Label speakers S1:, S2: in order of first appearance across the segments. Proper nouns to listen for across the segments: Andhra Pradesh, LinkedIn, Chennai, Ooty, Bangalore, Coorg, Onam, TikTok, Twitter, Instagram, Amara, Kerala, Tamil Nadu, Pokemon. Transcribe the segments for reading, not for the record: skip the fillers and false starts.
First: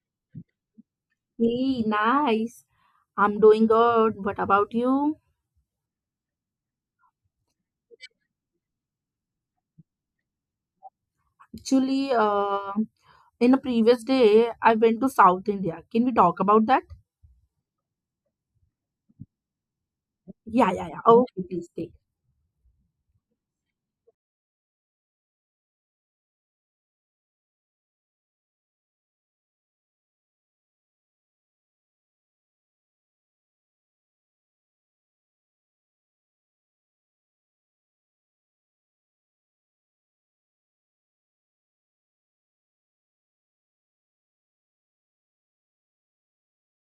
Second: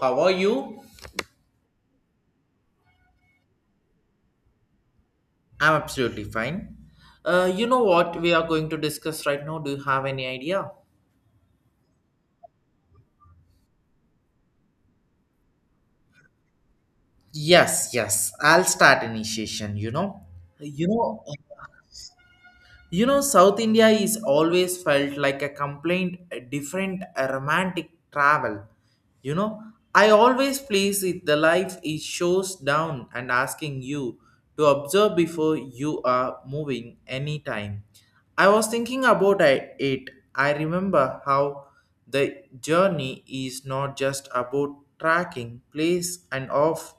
S1: How are you?
S2: Hey, nice. I'm doing good. What about you?
S1: I'm absolutely fine. You know what we are going to discuss right now? Do you have any idea?
S2: Actually, in a previous day, I went to South India. Can we talk about that?
S1: Yes, yes. I'll start initiation.
S2: Yeah, yeah,
S1: You
S2: yeah.
S1: know,
S2: Okay, please take.
S1: South India is always felt like a complaint, a different, a romantic travel. You know, I always please it the life it shows down and asking you to observe before you are moving any time. I was thinking about it. I remember how the journey is not just about tracking place and off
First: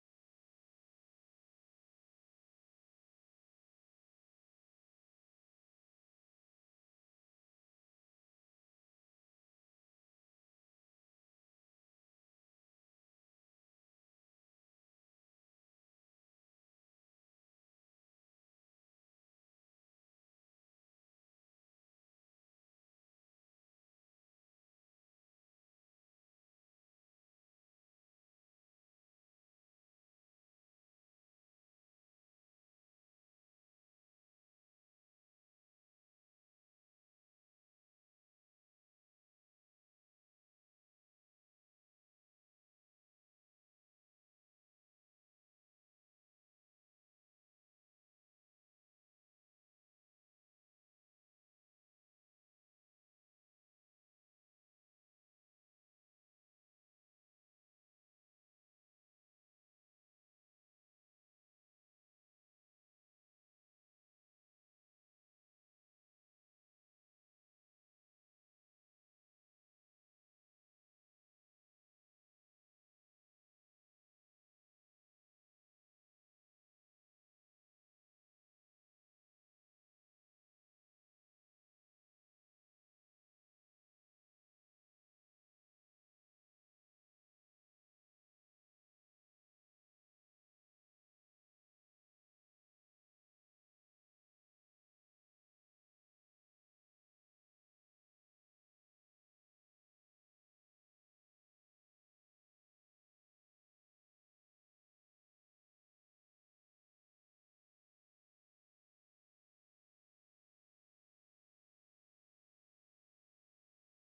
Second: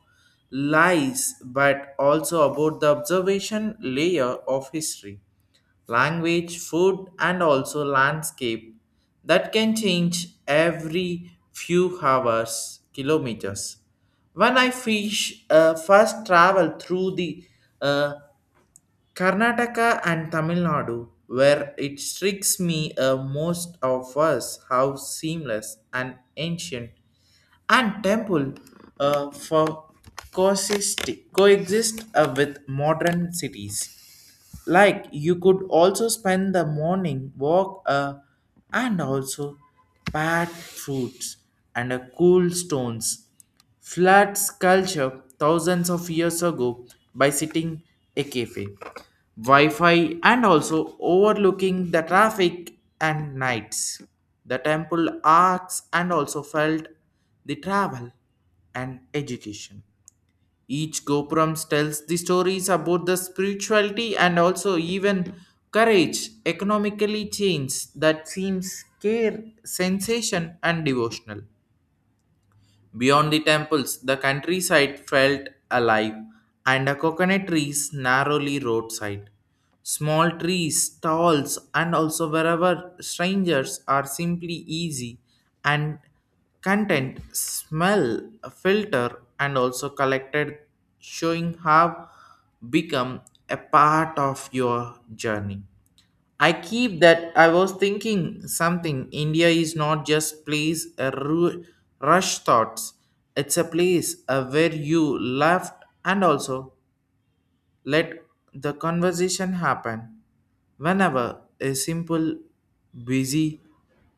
S1: lies, but also about the observation layer of history language, food, and also landscape that can change every few hours, kilometers. When I fish, first travel through the uh, Karnataka and Tamil Nadu, where it strikes me most of us how seamless and ancient and temple for coexist, coexist with modern cities. Like you could also spend the morning walk and also pat fruits and cool stones. Floods culture thousands of years ago by sitting a cafe. Wi-Fi and also overlooking the traffic and nights. The temple arcs and also felt the travel and education. Each Gopurams tells the stories about the spirituality and also even courage, economically change that seems care, sensation, and devotional. Beyond the temples, the countryside felt alive, and the coconut trees narrowly roadside. Small trees, stalls, and also wherever strangers are simply easy and content, smell, filter, and also collected, showing have become a part of your journey. I keep that I was thinking something. India is not just place a rush thoughts. It's a place where you laugh and also. Let the conversation happen. Whenever a simple, busy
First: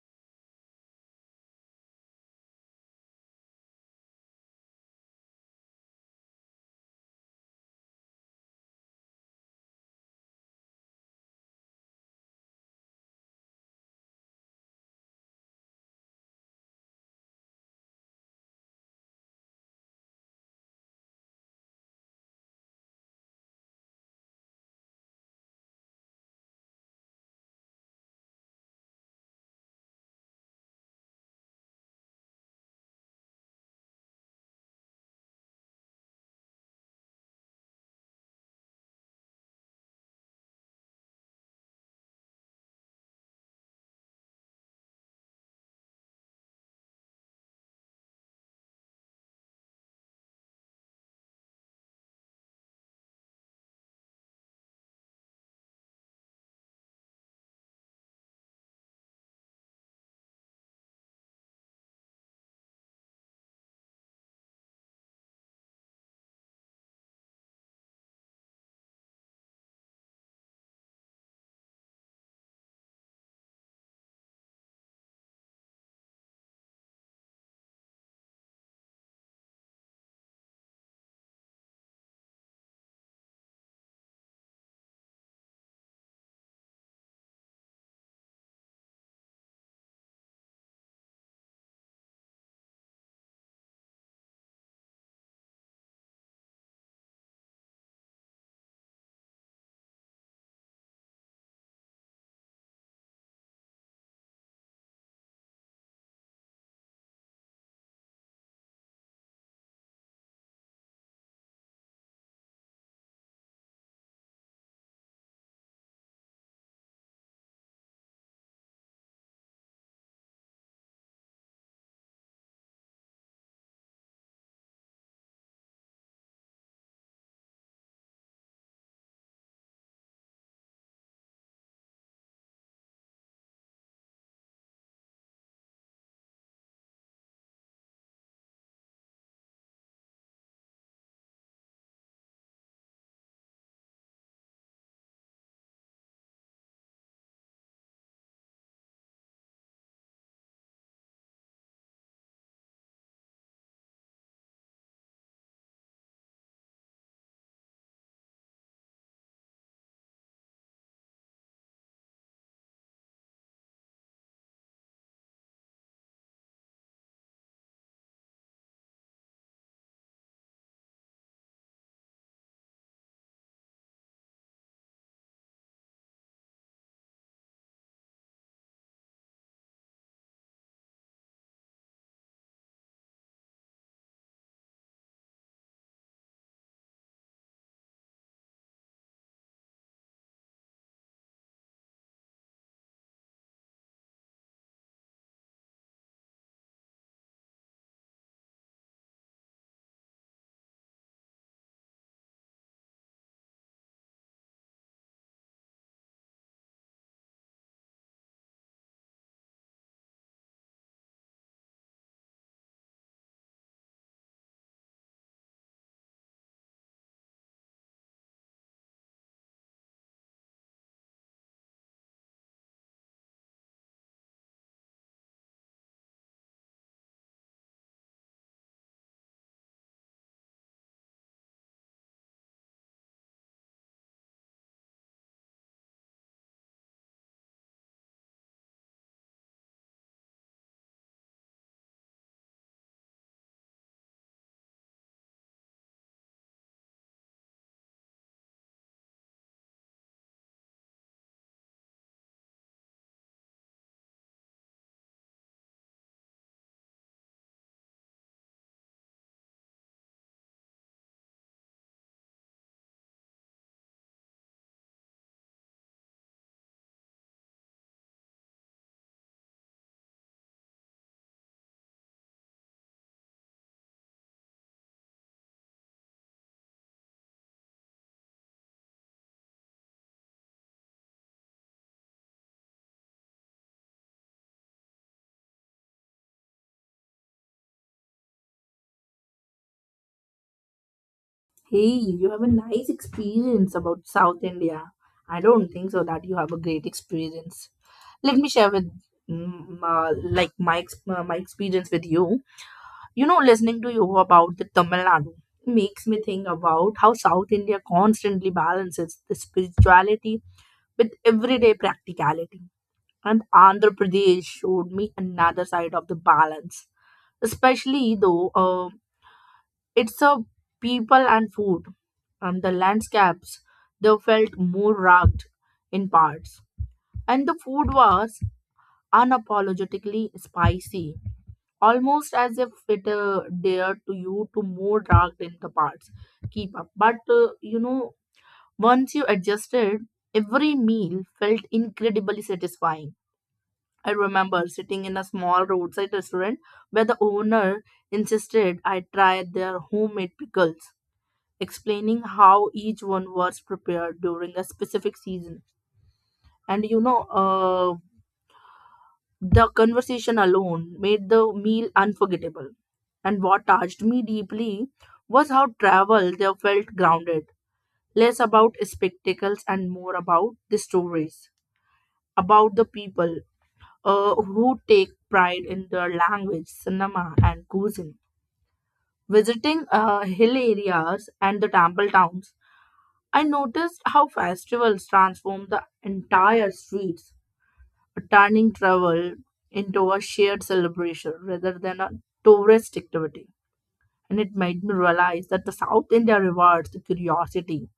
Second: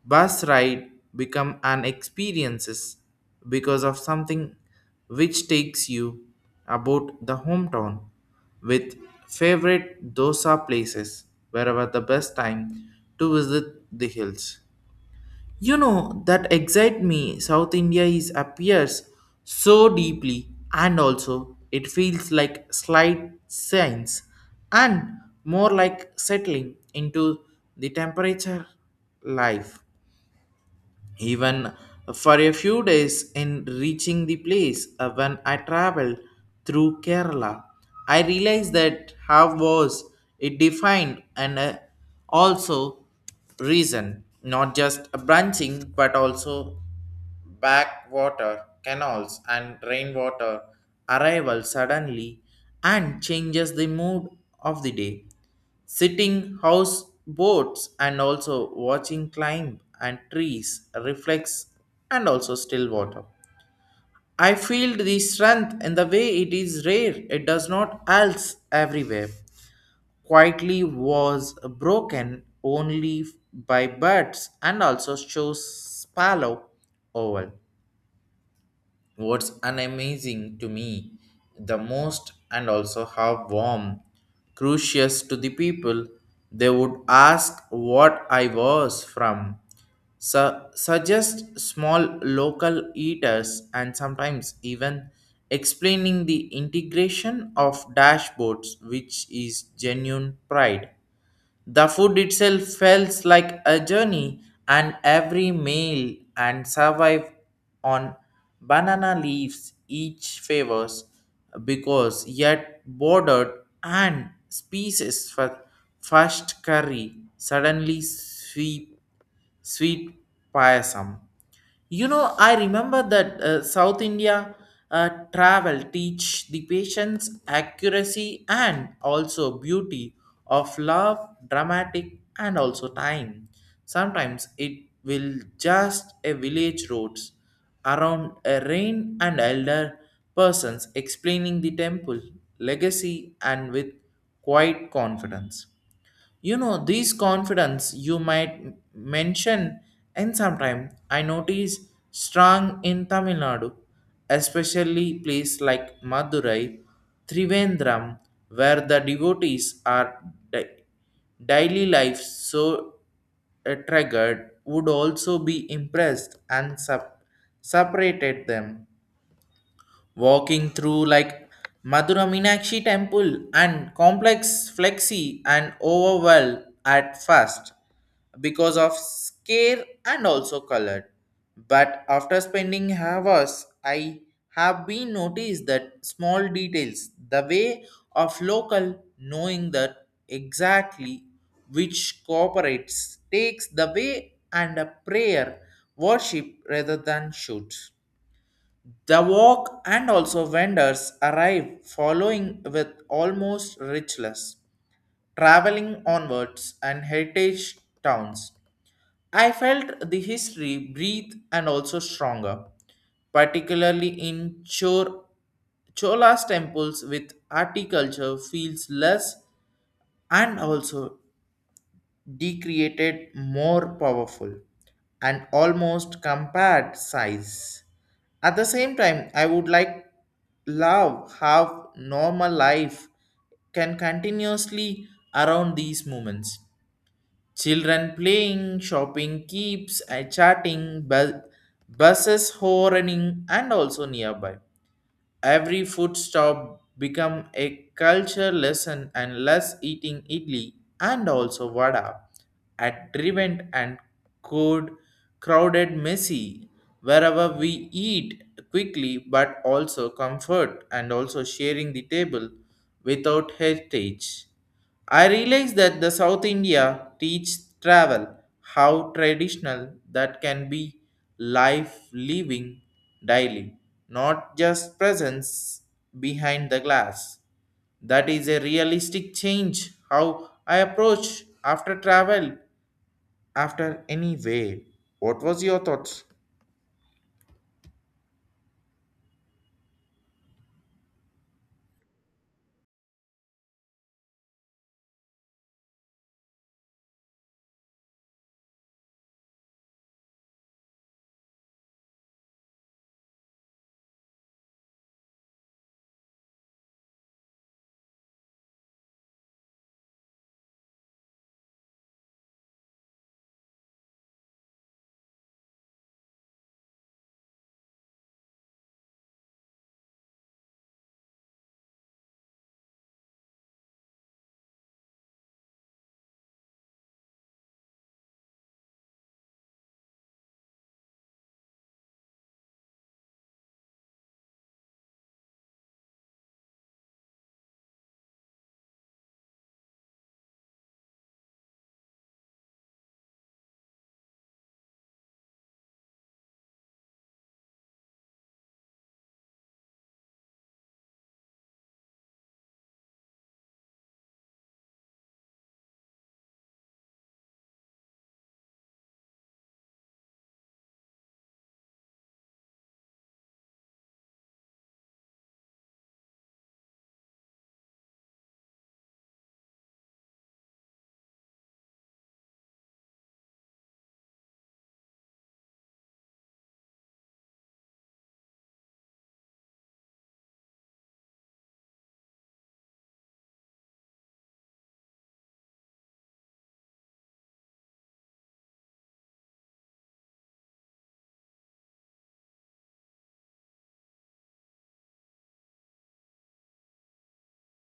S1: bus ride become an experiences because of something which takes you about the hometown with favorite dosa places wherever the best time to visit the hills. You know that excite me. South India is appears so deeply, and also it feels like slight science, and more like settling into the temperature life even for a few days in reaching the place when I traveled through Kerala. I realized that how was it defined and also reason, not just a branching but also backwater canals and rainwater arrival suddenly and changes the mood of the day. Sitting house boats and also watching climb and trees reflects and also still water. I feel the strength in the way it is rare, it does not else everywhere. Quietly was broken only by birds and also shows sparrow oval. What's amazing to me the most, and also how warm, curious to the people, they would ask what I was from, suggest small local eaters, and sometimes even explaining the integration of dashboards, which is genuine pride. The food itself felt like a journey, and every meal and survive on banana leaves each favors because yet bordered and species for first curry suddenly sweep sweet payasam. I remember that South India travel teach the patience, accuracy, and also beauty of love, dramatic, and also time. Sometimes it will just a village roads around a rain and elder persons explaining the temple legacy and with quiet confidence. These confidence you might mention and sometime I notice strong in Tamil Nadu, especially place like Madurai, Trivandrum, where the devotees are di- daily life so triggered would also be impressed and separated them walking through like Madura Meenakshi temple and complex flexi and overwhelmed at first because of scare and also colored. But after spending hours, I have been noticed that small details, the way of local knowing that exactly which cooperates takes the way and a prayer worship rather than shoots the walk and also vendors arrive following with almost richless, traveling onwards and heritage towns. I felt the history breathe and also stronger, particularly in Chola's temples with articulture feels less and also decreated more powerful and almost compared size. At the same time, I would like love how normal life can continuously around these moments. Children playing, shopping keeps, chatting, buses horning, and also nearby. Every food stop become a culture lesson and less eating idli and also vada at driven and cold, crowded, messy. Wherever we eat quickly but also comfort and also sharing the table without heritage. I realize that the South India teach travel how traditional that can be life living daily, not just presence behind the glass. That is a realistic change how I approach after travel after any way. What was your thoughts?
S2: Hey, you have a nice experience about South India. I don't think so that you have a great experience. Let me share with my experience with you. You know, listening to you about the Tamil Nadu makes me think about how South India constantly balances the spirituality with everyday practicality. And Andhra Pradesh showed me another side of the balance, especially though it's a people and food and the landscapes they felt more rugged in parts and the food was unapologetically spicy, almost as if it dared to you to more rugged in the parts keep up. But you know, once you adjusted, every meal felt incredibly satisfying. I remember sitting in a small roadside restaurant where the owner insisted I try their homemade pickles, explaining how each one was prepared during a specific season. And the conversation alone made the meal unforgettable. And what touched me deeply was how travel there felt grounded, less about spectacles and more about the stories, about the people who take pride in their language, cinema, and cuisine. Visiting hill areas and the temple towns, I noticed how festivals transform the entire streets, turning travel into a shared celebration rather than a tourist activity. And it made me realize that the South India rewards the curiosity.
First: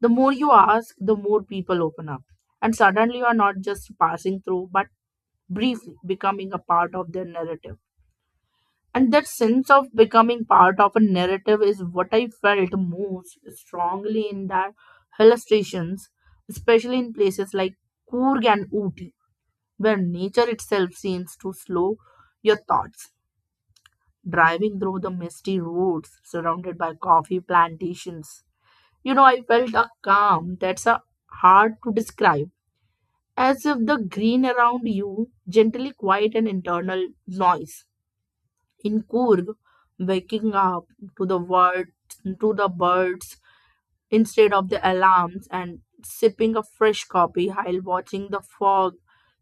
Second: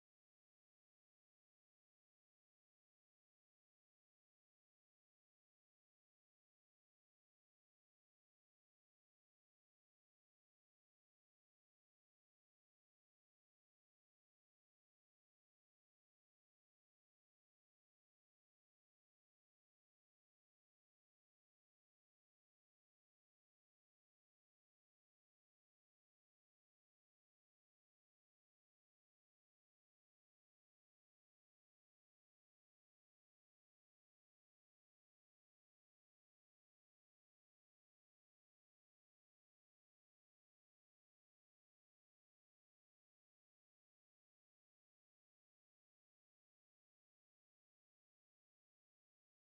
S2: The more you ask, the more people open up. And suddenly you are not just passing through, but briefly becoming a part of their narrative. And that sense of becoming part of a narrative is what I felt most strongly in their hill stations, especially in places like Coorg and Ooty, where nature itself seems to slow your thoughts. Driving through the misty roads surrounded by coffee plantations, you know, I felt a calm that's hard to describe, as if the green around you gently quiet an internal noise. In Kurg, waking up to the words, to the birds instead of the alarms, and sipping a fresh coffee while watching the fog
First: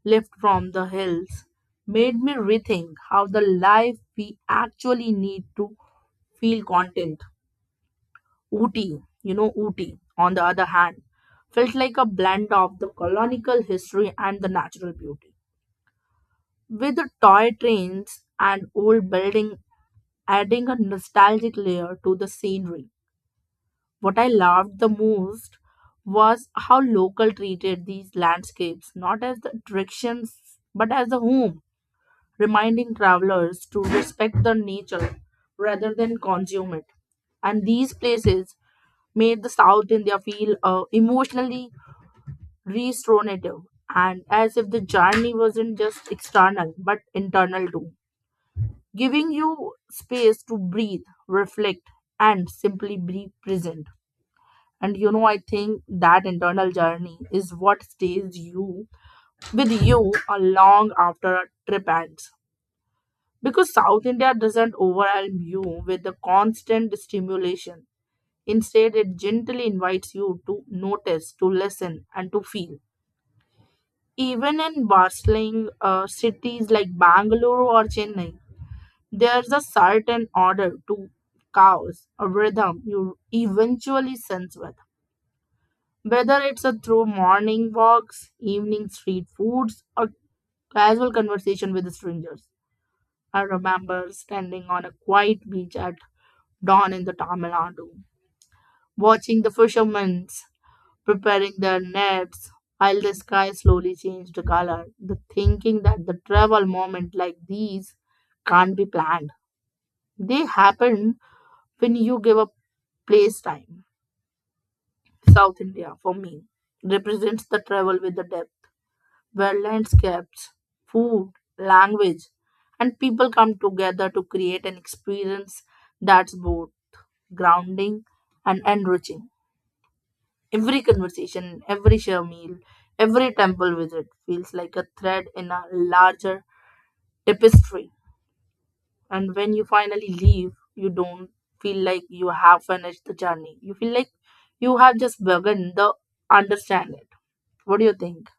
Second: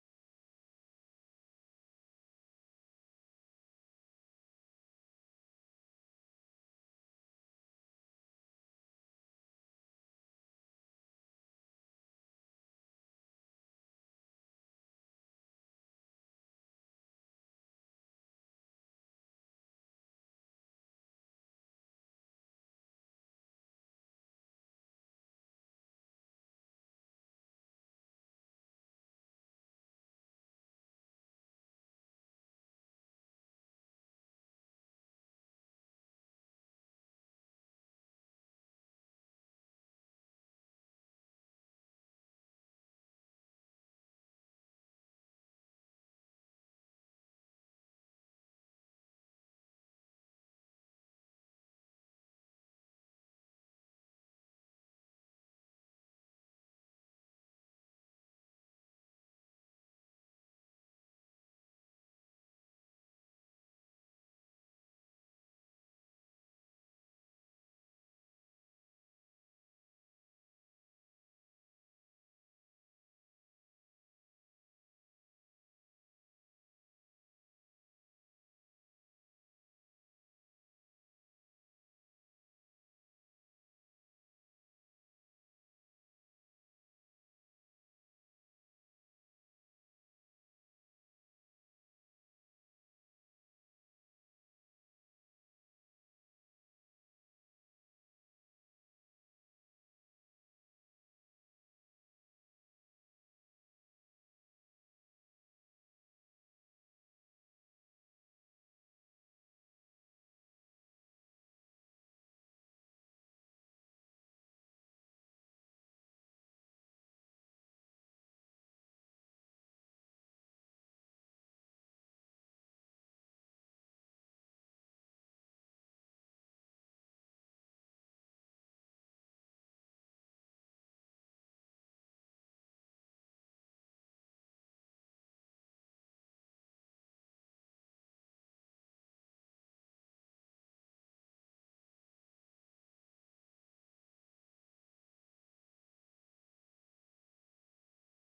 S2: lift from the hills, made me rethink how the life we actually need to feel content. Ooty, you know, Ooty, on the other hand, felt like a blend of the colonial history and the natural beauty, with the toy trains and old building adding a nostalgic layer to the scenery. What I loved the most was how local treated these landscapes not as the attractions but as the home, reminding travelers to respect the nature rather than consume it. And these places made the South India feel emotionally restorative, and as if the journey wasn't just external but internal too, giving you space to breathe, reflect, and simply be present. And you know, I think that internal journey is what stays you with you a long after a trip ends, because South India doesn't overwhelm you with the constant stimulation. Instead, it gently invites you to notice, to listen, and to feel. Even in bustling cities like Bangalore or Chennai, there's a certain order to chaos, a rhythm you eventually sense with, whether it's a through morning walks, evening street foods, or casual conversation with strangers. I remember standing on a quiet beach at dawn in the Tamil Nadu, watching the fishermen preparing their nets while the sky slowly changed color. The thinking that the travel moments like these can't be planned. They happen when you give up place time. South India, for me, represents the travel with the depth where landscapes, food, language, and people come together to create an experience that's both grounding and enriching. Every conversation, every share meal, every temple visit feels like a thread in a larger tapestry. And when you finally leave, you don't feel like you have finished the journey. You feel like you have just begun the understand it. What do you think?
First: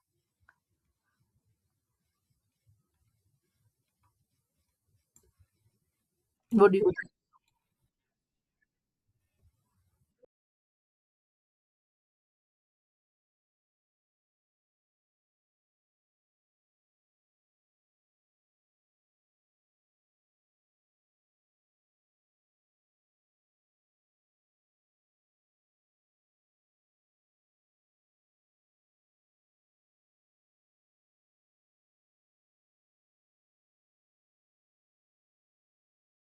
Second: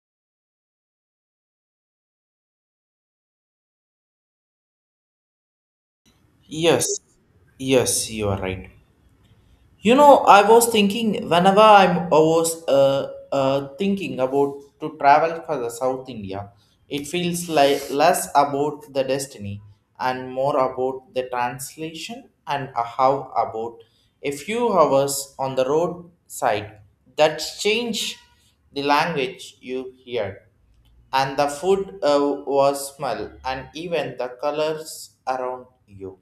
S2: What do you
S1: Yes, yes, you are right. I was thinking whenever I was thinking about to travel for the South India, it feels like less about the destiny and more about the translation and a how about a few hours on the roadside that change the language you hear and the food was smell and even the colors around you.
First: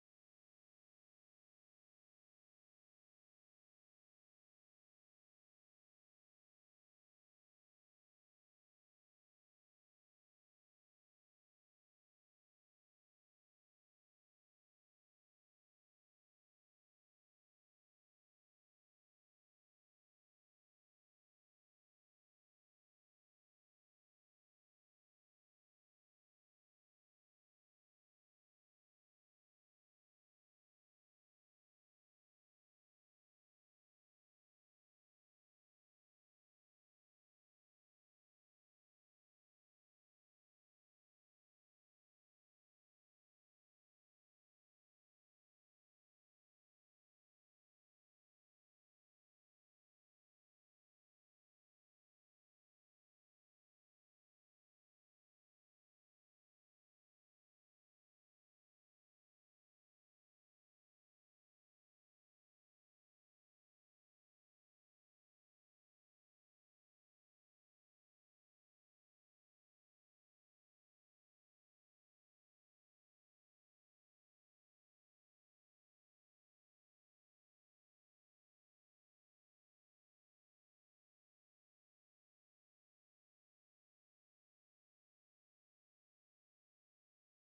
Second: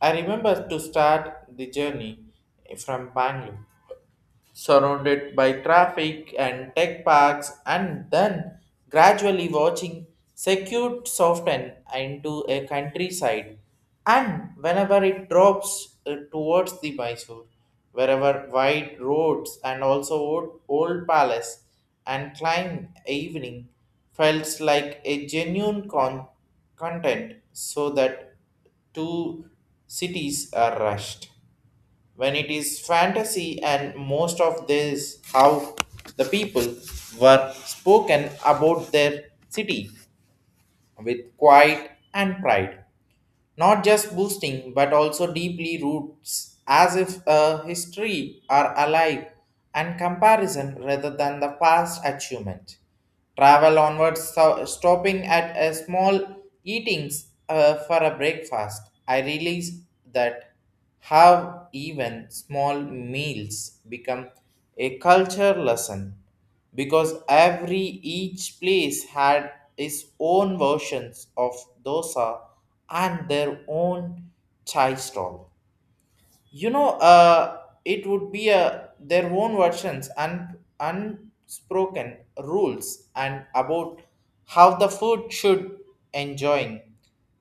S1: I remember to start the journey from Bangalore surrounded by traffic and tech parks, and then gradually watching secure soften into a countryside. And whenever it drops towards the Mysore, wherever wide roads and also old palace and climb evening felt like a genuine content so that two cities are rushed when it is fantasy and most of this how the people were spoken about their city with quiet and pride, not just boosting but also deeply roots as if a history are alive and comparison rather than the past achievement travel onwards stopping at a small eatings for a breakfast. I realize that how even small meals become a culture lesson because every each place had its own versions of dosa and their own chai stall. you know uh, it would be their own versions and unspoken rules and about how the food should enjoying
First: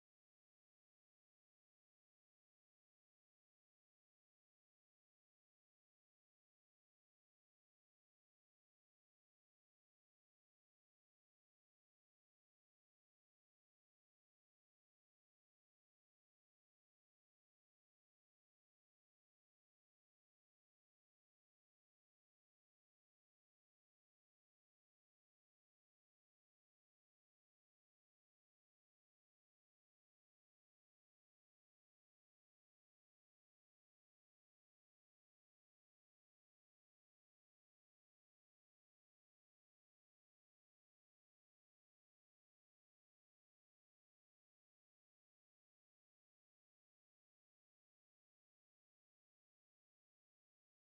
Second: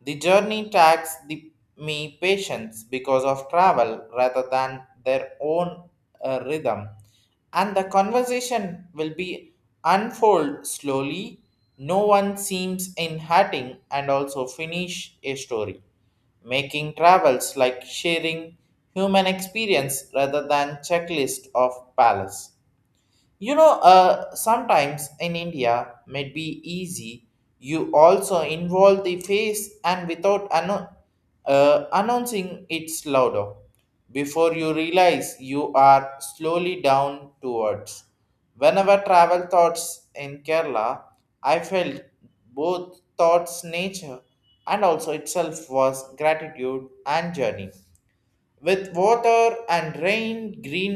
S1: the journey tax the me patience because of travel rather than their own rhythm and the conversation will be unfold slowly. No one seems in hurting and also finish a story, making travels like sharing human experience rather than checklist of palace. Sometimes in India, may be easy. You also involve the face and without announcing it's louder. Before you realize, you are slowly down towards. Whenever travel thoughts in Kerala, I felt both thoughts, nature, and also itself was gratitude and journey with water and rain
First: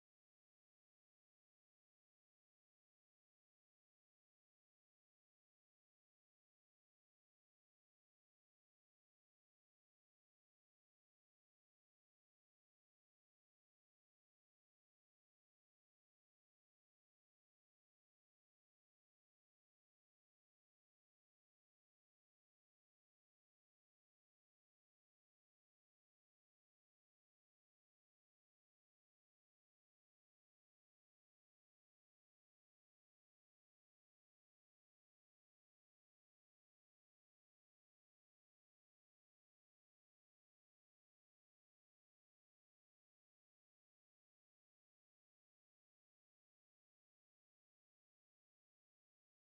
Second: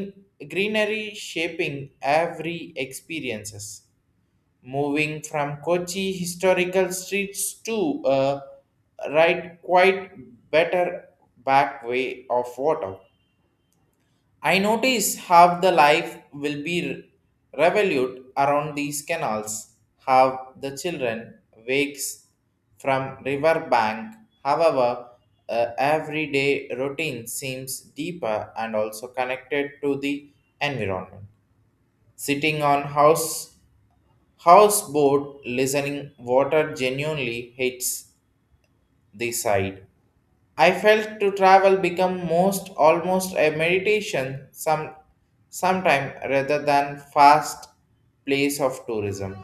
S1: greenery shaping every experiences moving from Kochi historical streets to a right quite better back way of water. I notice how the life will be revolute around these canals, how the children wakes from river bank. However, everyday routine seems deeper and also connected to the environment. Sitting on houseboat, listening water genuinely hits the side. I felt to travel become most almost a meditation sometime rather than fast place of tourism.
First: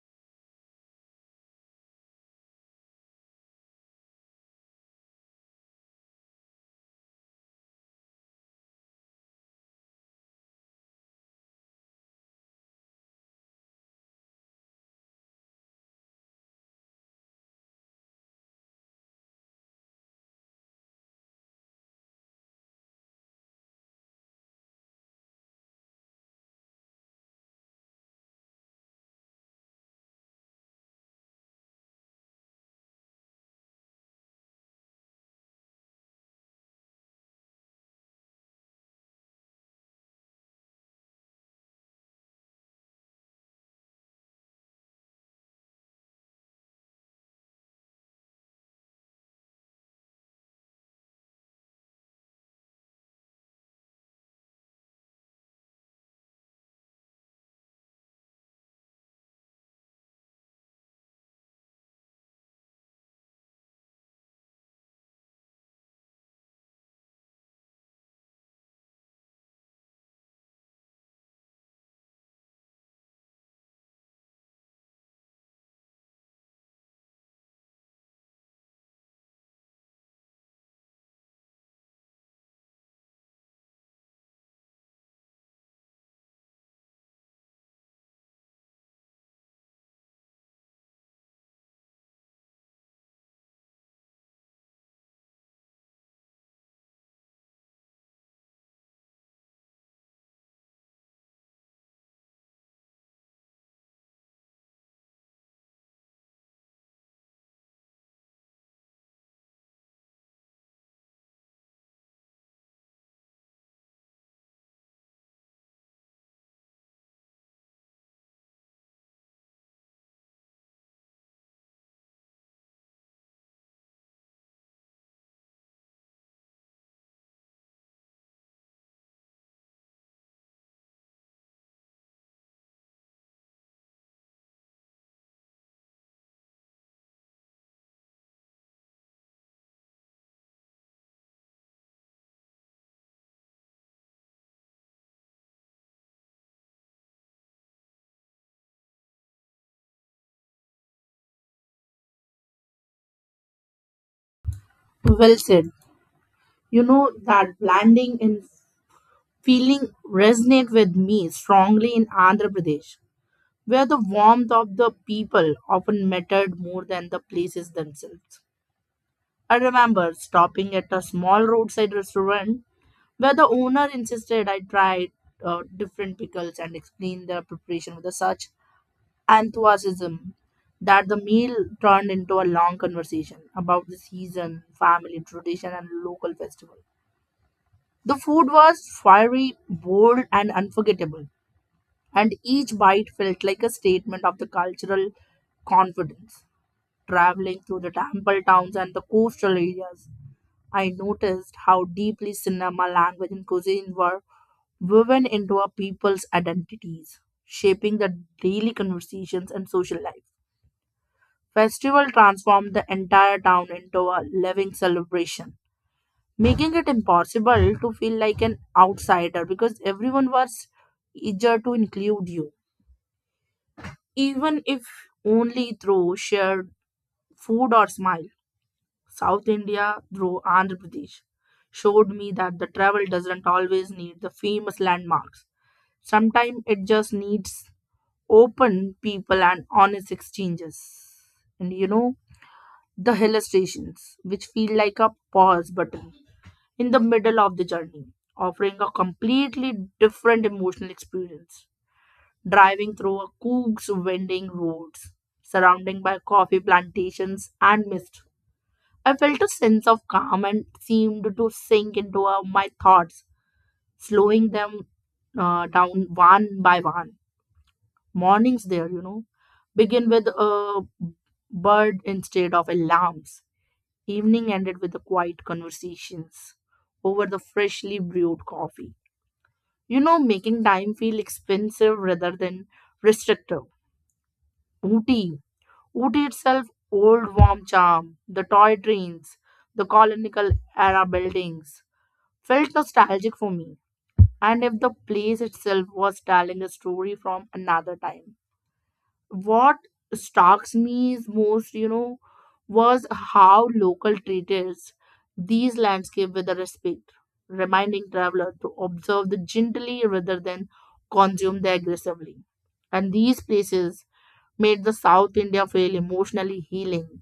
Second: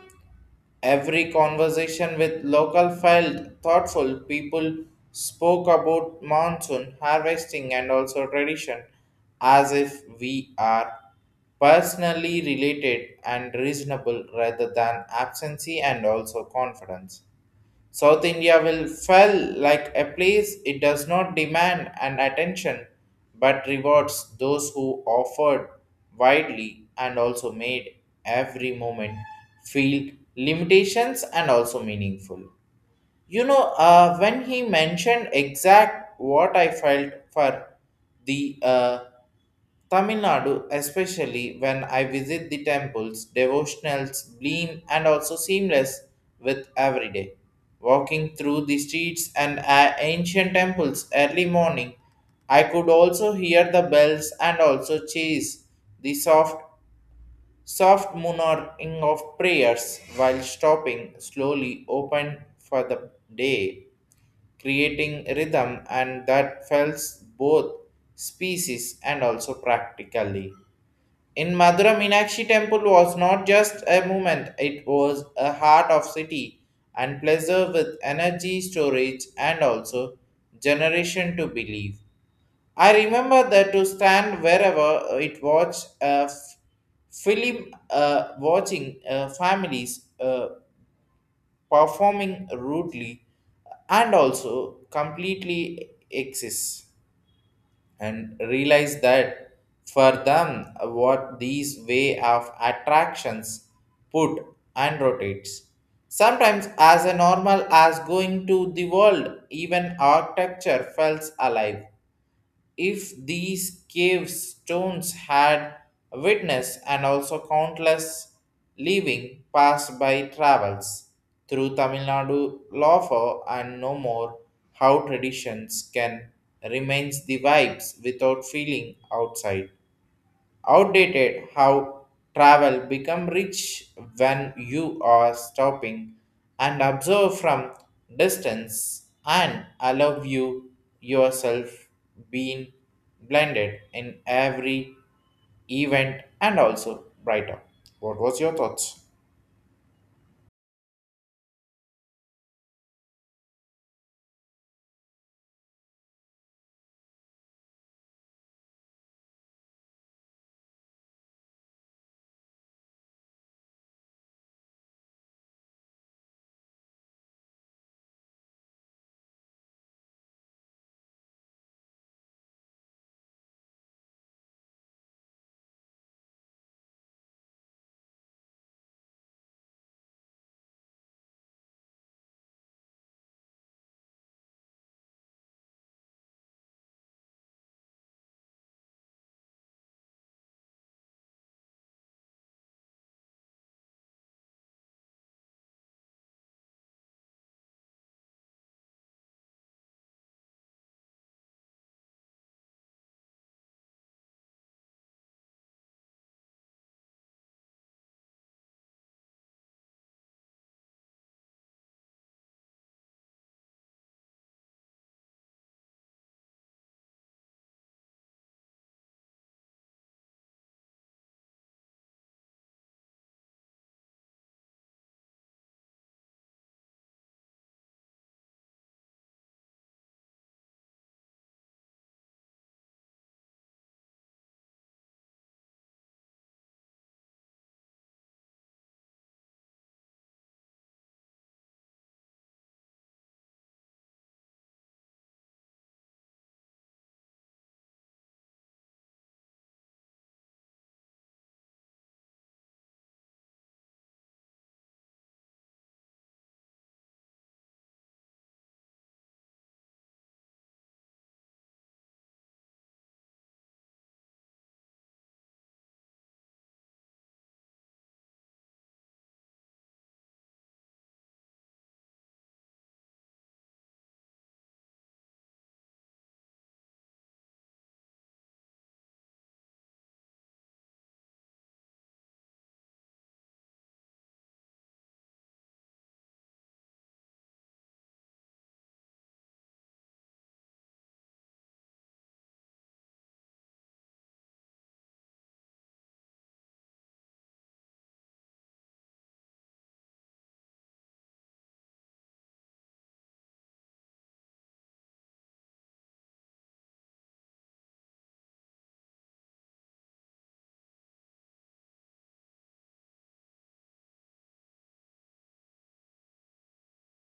S1: Every conversation with local felt thoughtful people spoke about monsoon harvesting and also tradition as if we are personally related and reasonable rather than absency and also confidence. South India will fell like a place it does not demand an attention but rewards those who offered widely and also made every moment feel limitations and also meaningful. When he mentioned exact what I felt for the Tamil Nadu, especially when I visit the temples, devotionals blend and also seamless with every day. Walking through the streets and ancient temples early morning, I could also hear the bells and also chase the soft murmuring of prayers while stopping slowly open for the day, creating rhythm and that felt both species and also practically. In Madurai, Meenakshi temple was not just a movement, it was a heart of city and pleasure with energy storage and also generation to believe. I remember that to stand wherever it watched a film watching families performing rudely and also completely exists and realize that for them what these way of attractions put and rotates sometimes as a normal as going to the world, even architecture felt alive if these cave stones had witnessed and also countless living passed by travels through Tamil Nadu lawful and no more how traditions can remains the vibes without feeling outside outdated how travel become rich when you are stopping and observe from distance and allow you yourself being blended in every event and also brighter. What was your thoughts?
S2: think? Well said. You know, that blending and feeling resonate with me strongly in Andhra Pradesh, where the warmth of the people often mattered more than the places themselves. I remember stopping at a small roadside restaurant where the owner insisted I try different pickles and explain their preparation with such enthusiasm that the meal turned into a long conversation about the season, family tradition, and local festival. The food was fiery, bold, and unforgettable, and each bite felt like a statement of the cultural confidence. Traveling through the temple towns and the coastal areas, I noticed how deeply cinema, language, and cuisine were woven into our people's identities, shaping the daily conversations and social life. Festival transformed the entire town into a living celebration, making it impossible to feel like an outsider because everyone was eager to include you, even if only through shared food or smile. South India, through Andhra Pradesh, showed me that the travel doesn't always need the famous landmarks. Sometimes it just needs open people and honest exchanges. And you know, the hill stations, which feel like a pause button in the middle of the journey, offering a completely different emotional experience. Driving through a Cook's winding roads, surrounding by coffee plantations and mist, I felt a sense of calm and seemed to sink into my thoughts, slowing them down one by one. Mornings there, you know, begin with a bird instead of alarms. Evening ended with the quiet conversations over the freshly brewed coffee, you know, making time feel expensive rather than restrictive. Ooty. Ooty itself, old warm charm, the toy trains, the colonial era buildings felt nostalgic for me. And if the place itself was telling a story from another time, what strikes me is most, you know, was how local treated these landscapes with a respect, reminding traveler to observe them gently rather than consume them aggressively. And these places made the South India feel emotionally healing.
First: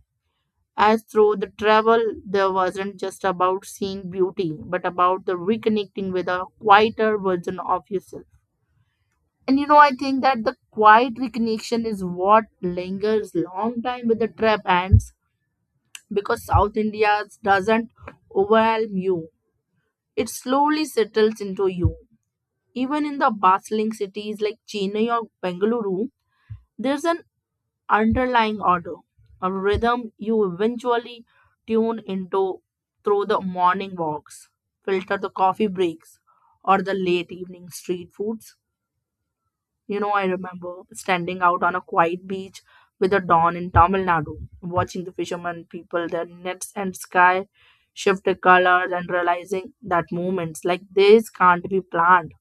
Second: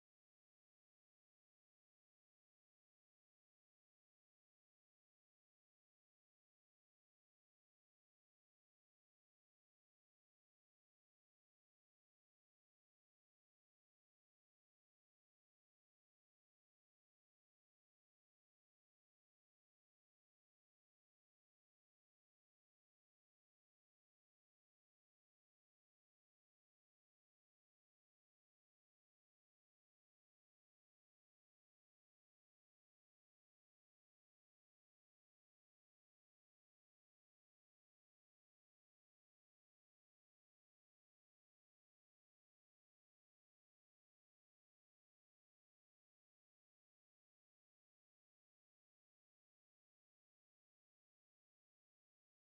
S2: As through the travel, there wasn't just about seeing beauty, but about the reconnecting with a quieter version of yourself. And you know, I think that the quiet recognition is what lingers long time with the trap ants, because South India doesn't overwhelm you. It slowly settles into you. Even in the bustling cities like Chennai or Bengaluru, there's an underlying order, a rhythm you eventually tune into through the morning walks, filter the coffee breaks, or the late evening street foods. You know, I remember standing out on a quiet beach with the dawn in Tamil Nadu, watching the fishermen people their nets and sky shift the colors and realizing that moments like this can't be planned.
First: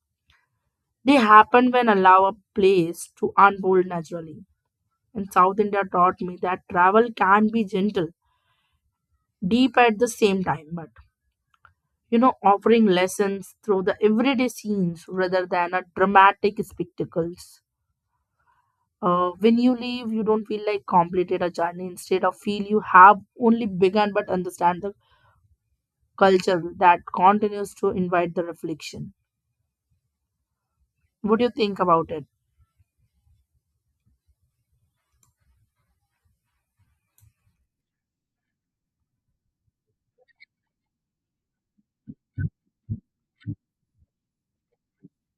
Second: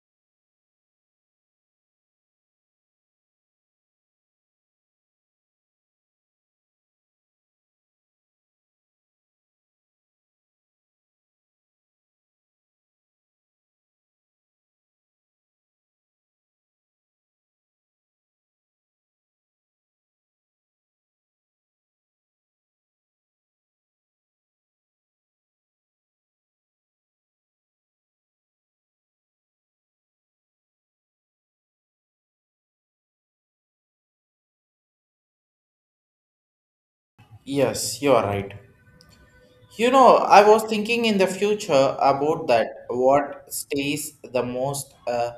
S2: They happen when allow a place to unfold naturally. And South India taught me that travel can be gentle, deep at the same time, but you know, offering lessons through the everyday scenes rather than a dramatic spectacles. When you leave, you don't feel like completed a journey. Instead of feel you have only begun but understand the culture that continues to invite the reflection. What do you think about it?
S1: Yes, you are right. I was thinking in the future about that what stays the most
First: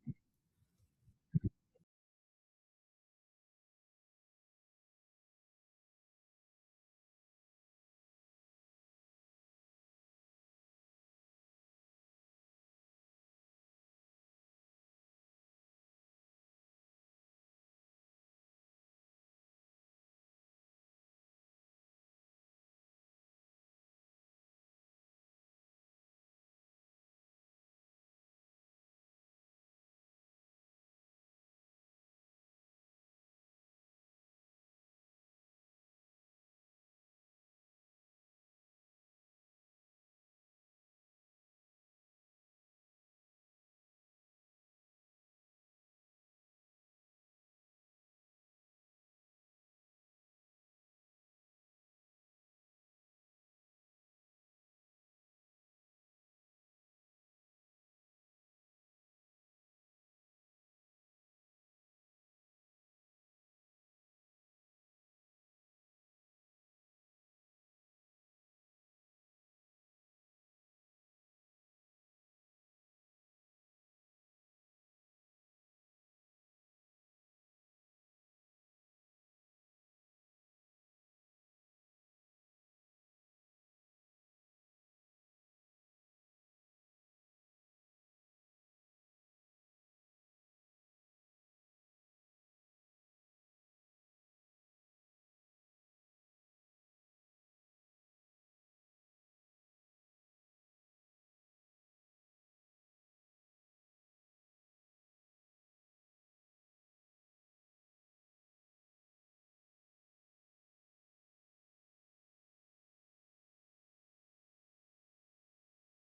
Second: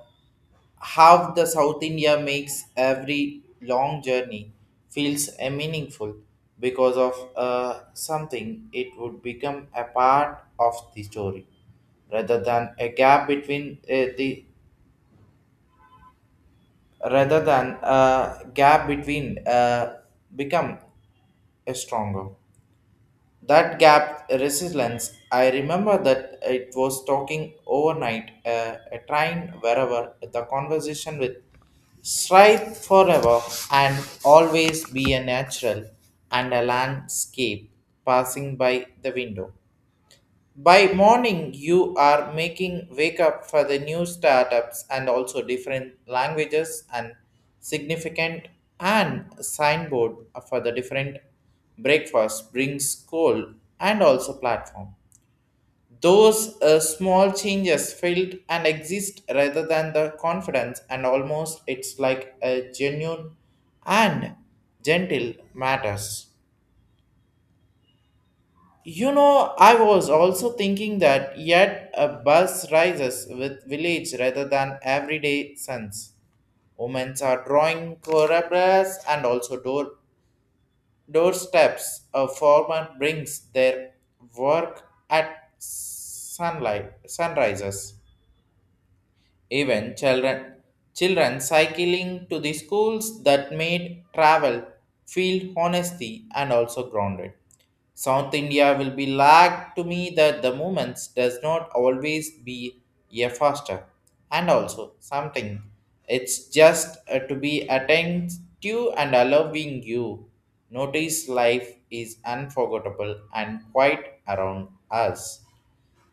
S1: half the South India makes every long journey feels a meaningful because of something it would become a part of the story rather than a gap between uh, the rather than a gap between become a stronger. That gap resilience, I remember that it was talking overnight, a train wherever, the conversation with strive forever and always be a natural and a landscape passing by the window. By morning, you are making wake up for the new startups and also different languages and significant and signboard for the different breakfast brings school and also platform. Those small changes felt and exist rather than the confidence and almost it's like a genuine and gentle matters. You know, I was also thinking that yet a bus rises with village rather than everyday sons. Women are drawing corridors and also doorsteps. A farmer brings their work at sunlight sunrises. Even children cycling to the schools that made travel feel honesty and also grounded. South India will be lagged to me that the movements does not always be a faster and also something. It's just to be attentive and allowing you. Notice life is unforgettable and quite around us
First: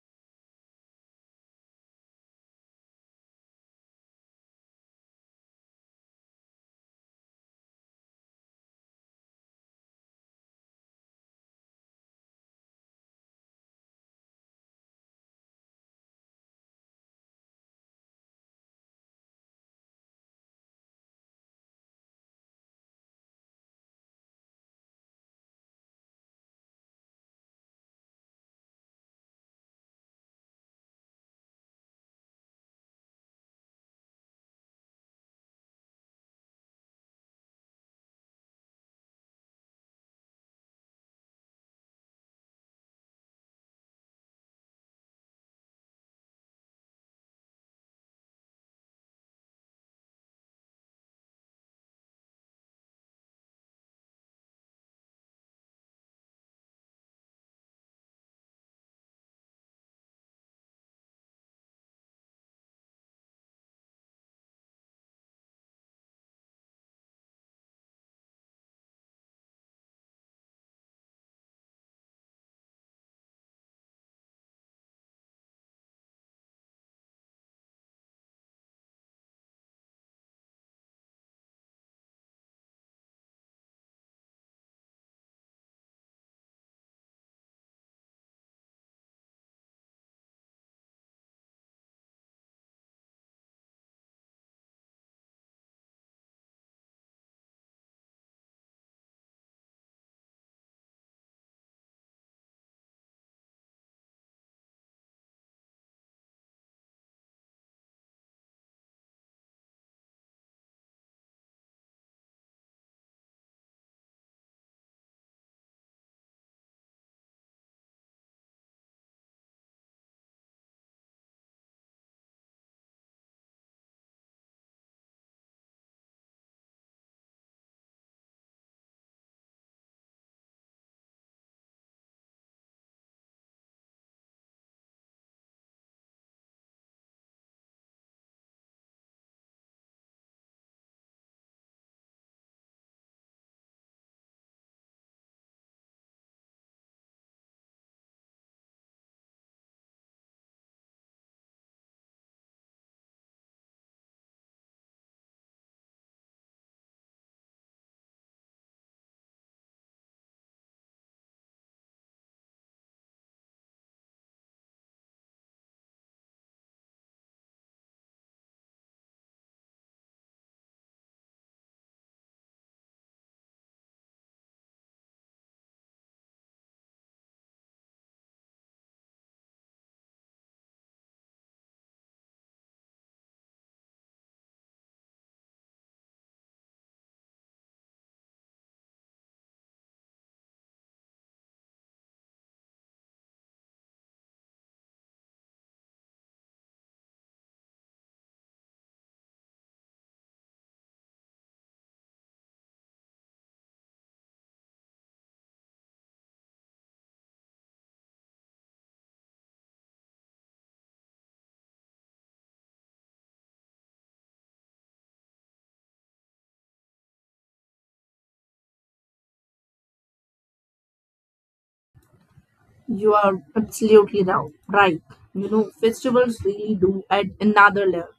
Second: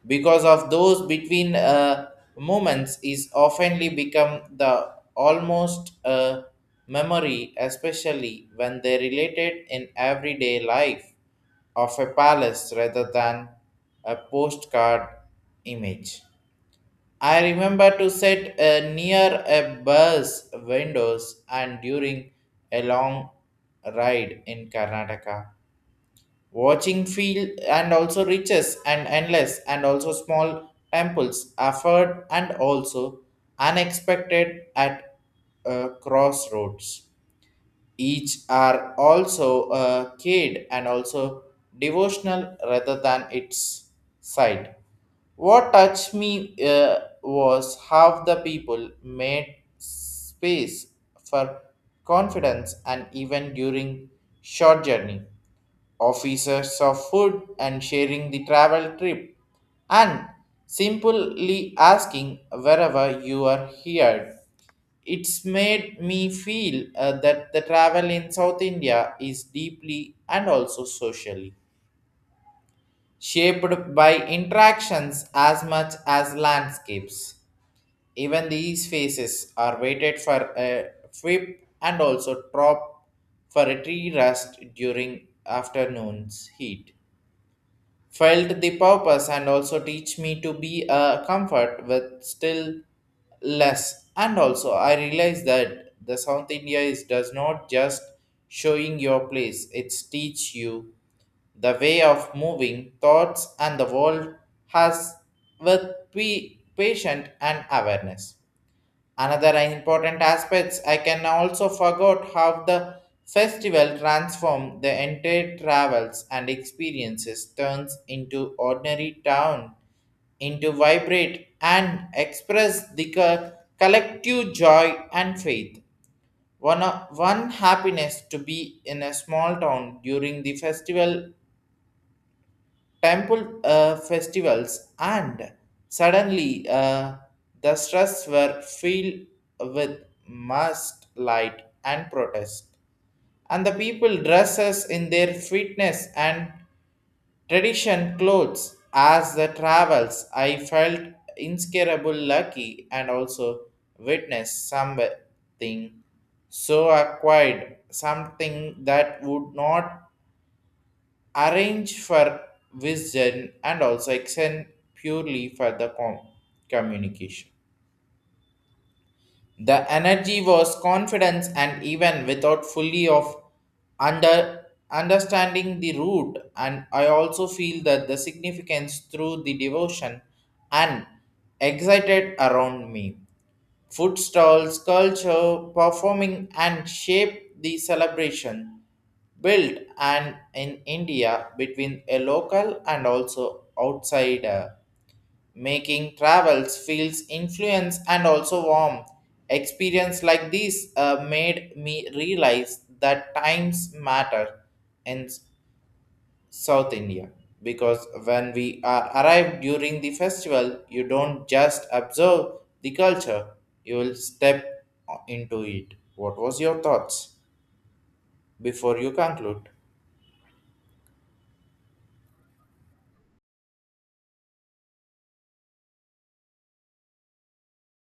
S1: because of those between moments is oftenly become the almost a memory, especially when they related in everyday life of a palace rather than a postcard image. I remember to sit near a bus windows and during a long ride in Karnataka, watching field and also riches and endless and also small temples offered and also unexpected at crossroads, each are also a kid and also devotional rather than its side. What touched me was how the people made space for confidence and even during short journey officers of food and sharing the travel trip and simply asking wherever you are here. It's made me feel that the travel in South India is deeply and also socially shaped by interactions as much as landscapes. Even these faces are waited for a whip and also drop for a tree rest during afternoon's heat felt the purpose and also teach me to be a comfort with still less. And also I realized that the South India is does not just showing your place, it's teach you the way of moving thoughts and the world has with be patient and awareness. Another important aspects I can also forgot how the festival transformed the entire travels and experiences turns into ordinary town into vibrate and express the collective joy and faith. One happiness to be in a small town during the festival temple festivals, and suddenly the streets were filled with must light and protest. And the people dresses in their fitness and tradition clothes as the travels. I felt inscarable lucky and also witnessed something so acquired, something that would not arrange for wisdom and also extend purely for the communication. The energy was confidence and even without fully of under understanding the root, and I also feel that the significance through the devotion and excited around me. Food stalls, culture, performing, and shape the celebration. Built and in India between a local and also outsider, making travels feels influence and also warm. Experience like this made me realize that times matter, and South India, because when we are arrived during the festival, you don't just observe the culture, you will step into it. What was your thoughts before you conclude?
S2: You are absolutely now right. You know, festivals really do at another level.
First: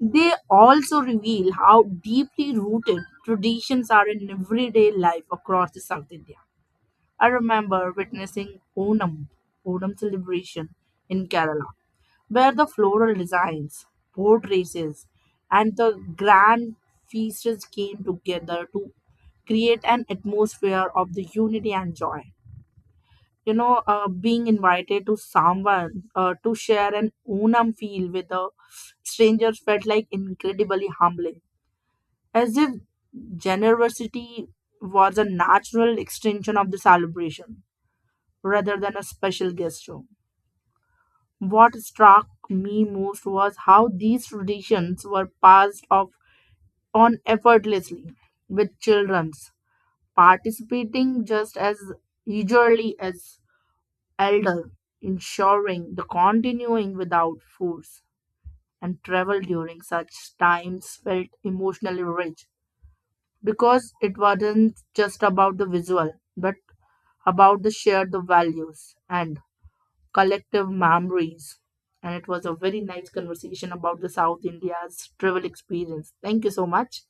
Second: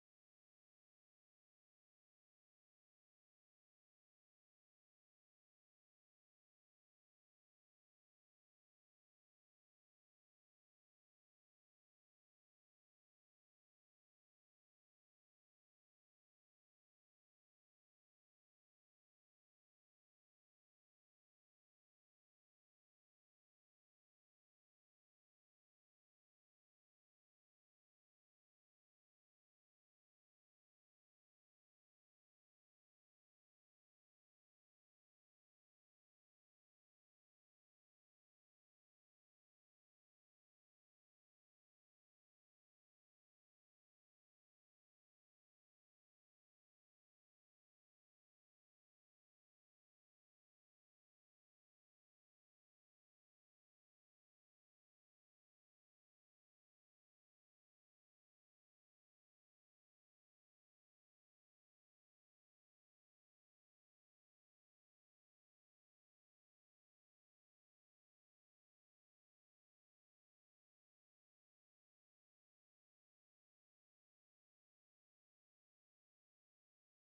S2: They also reveal how deeply rooted traditions are in everyday life across the South India. I remember witnessing Onam celebration in Kerala, where the floral designs, boat races, and the grand feasts came together to create an atmosphere of the unity and joy. You know, being invited to someone to share an Unam feel with the strangers felt like incredibly humbling, as if generosity was a natural extension of the celebration rather than a special gesture. What struck me most was how these traditions were passed off on effortlessly, with children's participating just as eagerly as elder, ensuring the continuing without force. And travel during such times felt emotionally rich because it wasn't just about the visual, but about the shared values and collective memories. And it was a very nice conversation about the South India's travel experience. Thank you so much.